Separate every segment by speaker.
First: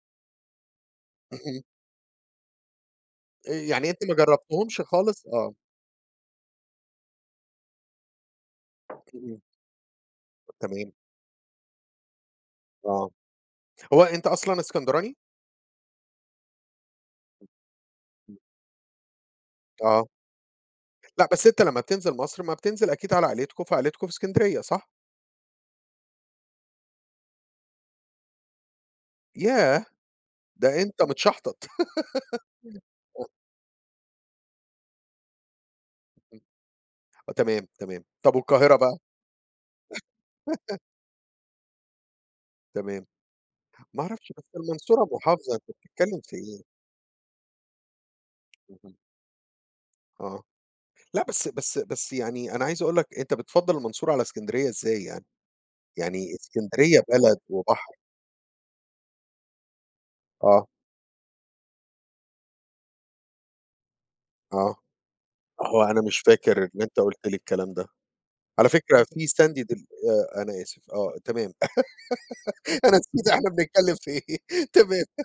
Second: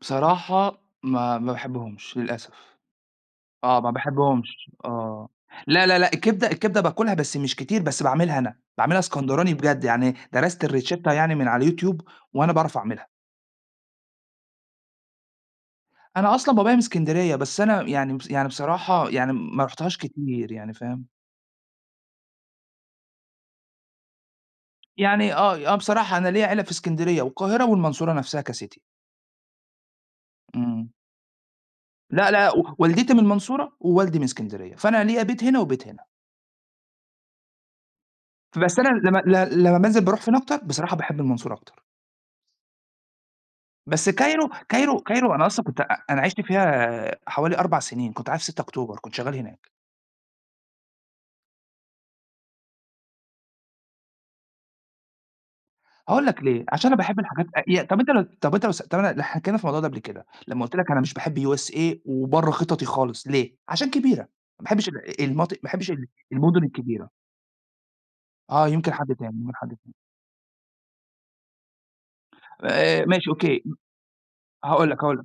Speaker 1: بصراحة ما ما
Speaker 2: اهم.
Speaker 1: باحبهمش للأسف،
Speaker 2: آآ،
Speaker 1: آه
Speaker 2: يعني
Speaker 1: ما
Speaker 2: أنت ما
Speaker 1: باحبهمش
Speaker 2: جربتهمش خالص؟
Speaker 1: آه،
Speaker 2: آه.
Speaker 1: لا، لا، لأ الكبدة الكبدة باكلها بس مش كتير، بس باعملها أنا، باعملها
Speaker 2: [unintelligible]
Speaker 1: إسكندراني بجد، يعني درست
Speaker 2: تمام.
Speaker 1: الRicetta يعني من على الYouTube وأنا باعرف أعملها.
Speaker 2: آه، هو أنت أصلًا إسكندراني؟
Speaker 1: أنا أصلًا بابايا من إسكندرية، بس أنا يعني ب
Speaker 2: [unintelligible]
Speaker 1: يعني بصراحة يعني ما رحتهاش
Speaker 2: آه.
Speaker 1: كتير يعني فاهم؟
Speaker 2: لأ بس أنت لما بتنزل مصر ما بتنزل أكيد على عيلتكم فعيلتكم في إسكندرية صح؟
Speaker 1: يعني آه آه بصراحة أنا ليَّ عيلة في إسكندرية والقاهرة والمنصورة نفسها كCity.
Speaker 2: ياه! ده
Speaker 1: امم.
Speaker 2: أنت متشحطط.
Speaker 1: لا، لأ و والدتي من
Speaker 2: [unintelligible]
Speaker 1: المنصورة ووالدي من إسكندرية، فأنا ليَّ بيت هنا وبيت هنا.
Speaker 2: [unintelligible] آه، تمام، تمام. طَب والقاهرة
Speaker 1: بس أنا
Speaker 2: بقى؟
Speaker 1: لما ل لما بانزل باروح فين أكتر، بصراحة باحب المنصورة أكتر.
Speaker 2: تمام ما
Speaker 1: بس
Speaker 2: أعرفش بس
Speaker 1: Cairo Cairo
Speaker 2: المنصورة
Speaker 1: Cairo أنا
Speaker 2: محافظة أنت
Speaker 1: أصلًا كنت أ أ
Speaker 2: بتتكلم
Speaker 1: أنا
Speaker 2: في
Speaker 1: عشت
Speaker 2: إيه؟
Speaker 1: فيها حوالي 4 سنين كنت قاعد في 6
Speaker 2: اهم.
Speaker 1: أكتوبر، كنت شغال هناك.
Speaker 2: آه. لأ بس بس بس يعني أنا عايز أقول لك أنت بتفضل المنصورة على إسكندرية إزاي يعني؟!
Speaker 1: هاقول
Speaker 2: يعني
Speaker 1: لك ليه، عشان أنا
Speaker 2: إسكندرية
Speaker 1: باحب
Speaker 2: بلد
Speaker 1: الحاجات آه، إيه،
Speaker 2: وبحر.
Speaker 1: طَب أنت طَب أنت لو سا طَب أنا حكينا في الموضوع ده قبل كده، لمّا
Speaker 2: آه.
Speaker 1: قلت لك أنا مش باحب USA وبرَّه خططي خالص ليه؟ عشان كبيرة، ما
Speaker 2: آه.
Speaker 1: باحبش ال المناطق ما
Speaker 2: هو
Speaker 1: باحبش
Speaker 2: أنا
Speaker 1: ال
Speaker 2: مش فاكر
Speaker 1: المدن
Speaker 2: إن أنت
Speaker 1: الكبيرة.
Speaker 2: قُلت لي الكلام ده.
Speaker 1: آه،
Speaker 2: على
Speaker 1: يمكن
Speaker 2: فكرة
Speaker 1: حد
Speaker 2: فيه
Speaker 1: تاني، يمكن حد
Speaker 2: [unintelligible]
Speaker 1: تاني.
Speaker 2: آآ أنا آسف، آه، تمام أنا
Speaker 1: آآ
Speaker 2: نسيت
Speaker 1: ماشي
Speaker 2: إحنا
Speaker 1: أوكي،
Speaker 2: بنتكلم في إيه؟
Speaker 1: هاقول لك
Speaker 2: تمام
Speaker 1: هاقول لك،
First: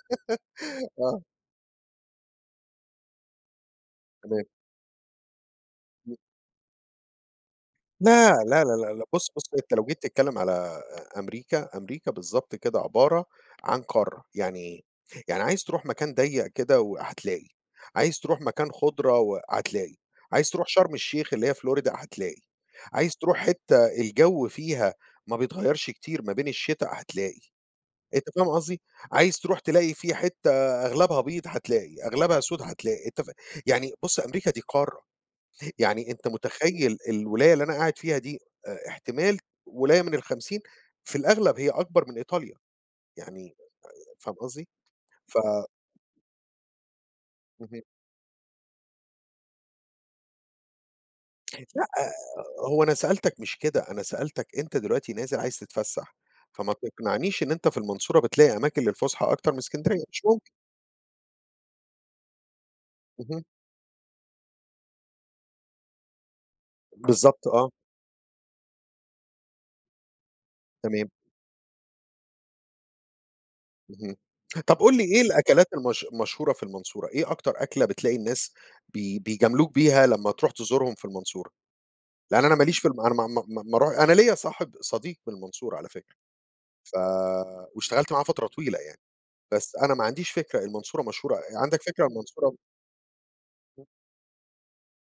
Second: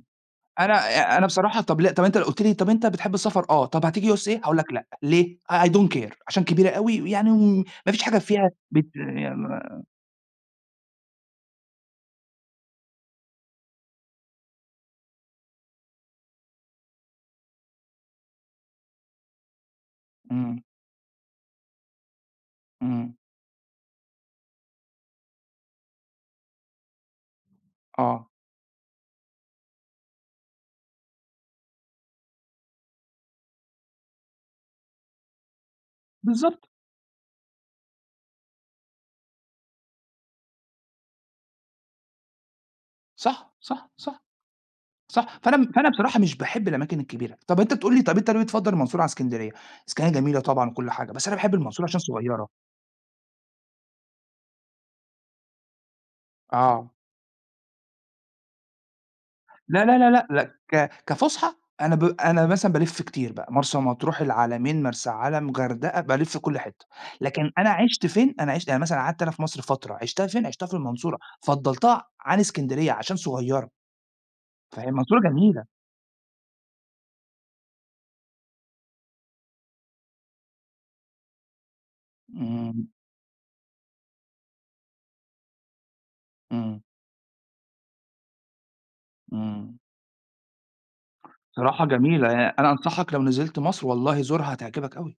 Speaker 1: أنا ي
Speaker 2: آه.
Speaker 1: أنا بصراحة طَب لأ، طَب لو أنت قلُت لي، طَب أنت بتحب السفر؟ آه، طَب هتيجي USA؟
Speaker 2: تمام.
Speaker 1: هاقول لك لأ، ليه؟ I Don't Care
Speaker 2: [unintelligible]
Speaker 1: عشان كبيرة أوي، ويعني وم مافيش حاجة
Speaker 2: لا،
Speaker 1: فيها
Speaker 2: لا، لا،
Speaker 1: بت
Speaker 2: لا، لأ بُص، بُص أنت لو
Speaker 1: [unintelligible]
Speaker 2: جيت تتكلم على أ أمريكا أمريكا بالضبط كده عبارة عن قارة يعني إيه؟ يعني عايز تروح مكان ضيق كده و هتلاقي، عايز ترُوح مكان خُضرة و هتلاقي، عايز
Speaker 1: امم.
Speaker 2: ترُوح شرم الشيخ اللي هي Florida هتلاقي،
Speaker 1: امم.
Speaker 2: عايز ترُوح حِتّة الجو فيها ما بيتغيرش كتير ما بين الشتا، هتلاقي، أنت
Speaker 1: آه.
Speaker 2: فاهم قصدي؟ عايز ترُوح تلاقي فيه حِتّة أغلبها بيض هتلاقي، أغلبها سود هتلاقي، أنت فاهم، يعني بُص أمريكا دي قارة، يعني أنت
Speaker 1: بالضبط.
Speaker 2: متخيل الولاية اللي أنا قاعد فيها دي أ-احتمال ولاية من ال50 في الأغلب هي أكبر من إيطاليا
Speaker 1: صح،
Speaker 2: يعني
Speaker 1: صح،
Speaker 2: أ
Speaker 1: صح،
Speaker 2: فاهم قصدي؟ ف
Speaker 1: صح، فأنا فأنا بصراحة مش باحب الأماكن الكبيرة، طَب أنت
Speaker 2: [unintelligible]
Speaker 1: بتقول لي طَب أنت ليه بتفضل المنصورة على إسكندرية؟ إسكندرية جميلة طبعًا وكل حاجة، بس أنا باحب المنصورة
Speaker 2: لأ،
Speaker 1: عشان صغيرة.
Speaker 2: هو أنا سألتك مش كده، أنا سألتك أنت دلوقتي نازل عايز تتفسح، فما
Speaker 1: آه.
Speaker 2: تقنعنيش إن أنت في المنصورة بتلاقي أماكن للفسحة أكتر من
Speaker 1: لا
Speaker 2: إسكندرية،
Speaker 1: لا
Speaker 2: مش
Speaker 1: لأ لأ
Speaker 2: ممكن!
Speaker 1: ك كفسحة أنا ب أنا مثلًا بالف كتير
Speaker 2: اهم.
Speaker 1: بقى، مرسى مطروح، العلمين، مرسى علم، غردقة، بالف كل حِتّة،
Speaker 2: بالضبط
Speaker 1: لكن أنا
Speaker 2: آه.
Speaker 1: عشت فين؟ أنا عشت يعني مثلًا قعدت أنا في مصر فترة، عشتها فين؟ عشتها في
Speaker 2: تمام.
Speaker 1: المنصورة، فضلتها عن إسكندرية عشان صغيرة.
Speaker 2: اهم، طَب
Speaker 1: فهي
Speaker 2: قل لي إيه
Speaker 1: المنصورة جميلة.
Speaker 2: الأكلات المش المشهورة في المنصورة؟ إيه أكتر أكلة بتلاقي الناس بي بيجاملوك بيها لما ترُوح تزورهم في المنصورة؟ لإن أنا ماليش في
Speaker 1: امم.
Speaker 2: ال أنا ما ما ما ما رح أنا ليَّ صاحب صديق من المنصورة على فكرة،
Speaker 1: امم.
Speaker 2: ف واشتغلت معاه فترة طويلة يعني، بس
Speaker 1: امم.
Speaker 2: أنا ما عنديش فكرة المنصورة مشهورة عندك
Speaker 1: الصراحة
Speaker 2: فكرة عن
Speaker 1: جميلة، آآ،
Speaker 2: المنصورة؟
Speaker 1: أنا أنصحك لو نزلت
Speaker 2: [unintelligible]
Speaker 1: مصر والله زورها هتعجبك أوي.